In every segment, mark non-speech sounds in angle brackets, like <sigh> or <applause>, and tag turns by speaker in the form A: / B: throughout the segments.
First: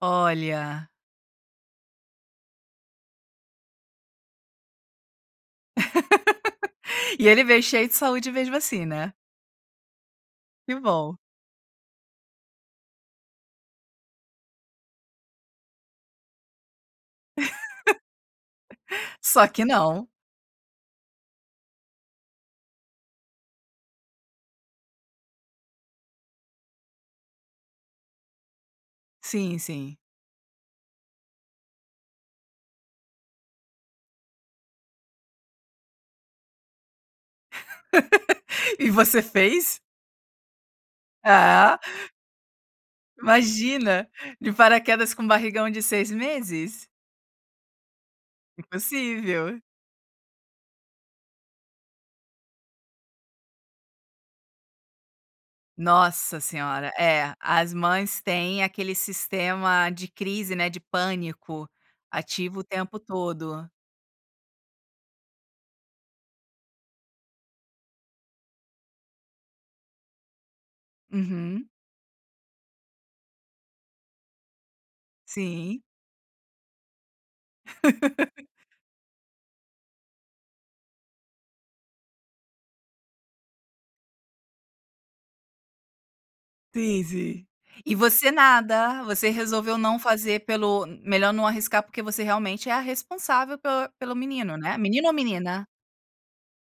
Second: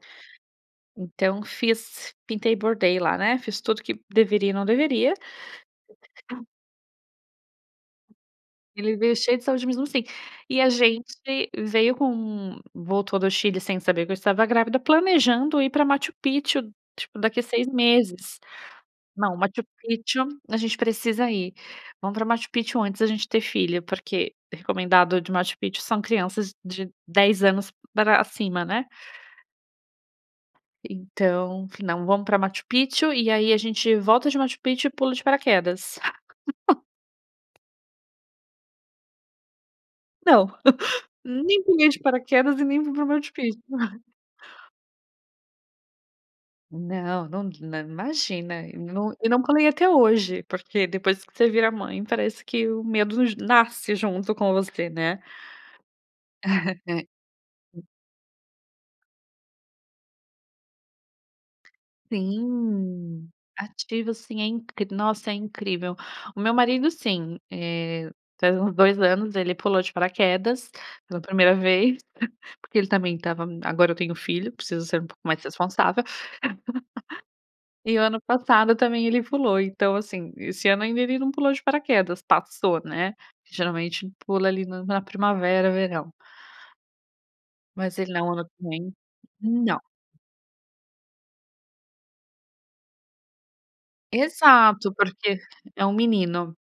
A: Olha.
B: Então, fiz. Pintei e bordei, lá, né. Fiz tudo que deveria e não deveria.
A: <laughs> E ele veio cheio de saúde, mesmo assim,
B: Ele
A: né?
B: veio cheio de saúde, mesmo assim. E, a
A: Que
B: gente
A: bom.
B: veio com um voltou do Chile, sem saber que eu estava grávida, planejando ir pra Machu Picchu, tipo, daqui a 6 meses.
A: <laughs>
B: "Não,
A: Só,
B: Machu
A: que não.
B: Picchu, a gente precisa ir. Vamos para Machu Picchu antes da gente ter filho", porque recomendado de Machu Picchu são crianças de 10 anos, pra cima, né.
A: Sim, sim.
B: Então, f "Não, vamos pra Machu Picchu e, aí, a gente volta de Machu Picchu e pula de paraquedas". <laughs>
A: <laughs> E, você fez?
B: Não. <laughs> Nem
A: Ah.
B: pulei de paraquedas e nem fui pra Machu Picchu.
A: Imagina. De paraquedas com um barrigão de 6 meses.
B: Não, num nã imagina. Eu n não
A: Impossível.
B: pulei até hoje. Porque depois que você vira mãe, parece que o medo j nasce junto com você, né.
A: Nossa senhora.
B: Né.
A: É. As
B: Hum.
A: mães têm aquele sistema de crise, né, de pânico, ativo o tempo
B: Sim.
A: todo.
B: Ativo, sim. É in nossa, é incrível. O meu marido, sim. Eh, faz uns 2 anos ele pulou de paraquedas, pela 1º
A: Uhum.
B: vez. Porque ele também estava "Agora eu tenho filho, preciso ser um pouco mais
A: Sim.
B: responsável". <laughs> E o ano
A: <laughs>
B: passado também ele pulou. Então, assim, esse ano ainda ele não pulou de paraquedas. Passou, né. Que geralmente pula ali no na primavera, verão.
A: Sim, sim. E
B: Mas, ele
A: você,
B: não <unintelligible>
A: nada. Você resolveu
B: Não.
A: não fazer pelo, melhor não arriscar, porque você realmente é a responsável pel pelo menino, né?
B: Exato.
A: Menino ou
B: Porque
A: menina?
B: é um menino.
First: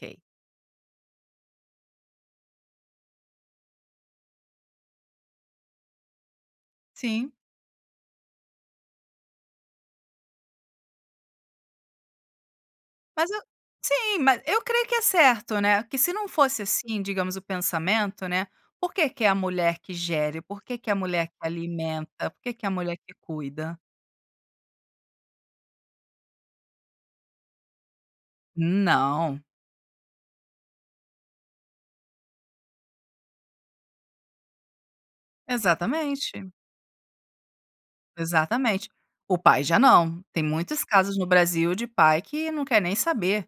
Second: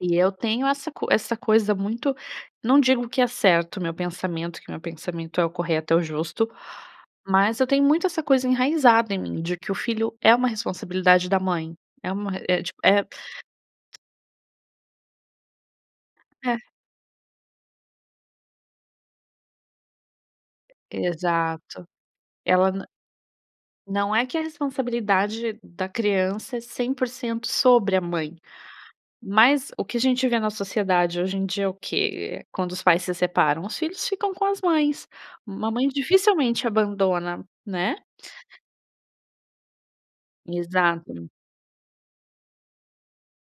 B: E eu tenho essa co essa coisa muito não digo que é certo o meu pensamento. Que meu pensamento é o correto, é o justo.
A: Sim.
B: Mas eu tenho muito essa coisa enraizada em mim de que o filho é uma responsabilidade da mãe, é uma re é, tipo, é
A: Mas, eu Sim. Ma eu creio que é certo, né, que se não
B: É.
A: fosse, assim, digamos o pensamento, né. Por que que é a mulher que gere? Por que, que é a mulher que
B: Exato.
A: alimenta? Por que, que é
B: Ela
A: a
B: n
A: mulher que cuida?
B: não é que a responsabilidade da criança é 100% sobre a mãe.
A: Não.
B: Mas o que a gente vê na sociedade, hoje em dia, é o quê? Quando os pais se separam, os filhos ficam com as mães. Uma mãe
A: Exatamente.
B: dificilmente, abandona, né.
A: Exatamente. O pai já não. Tem muitos casos no
B: Exato.
A: Brasil de pai que não quer nem saber.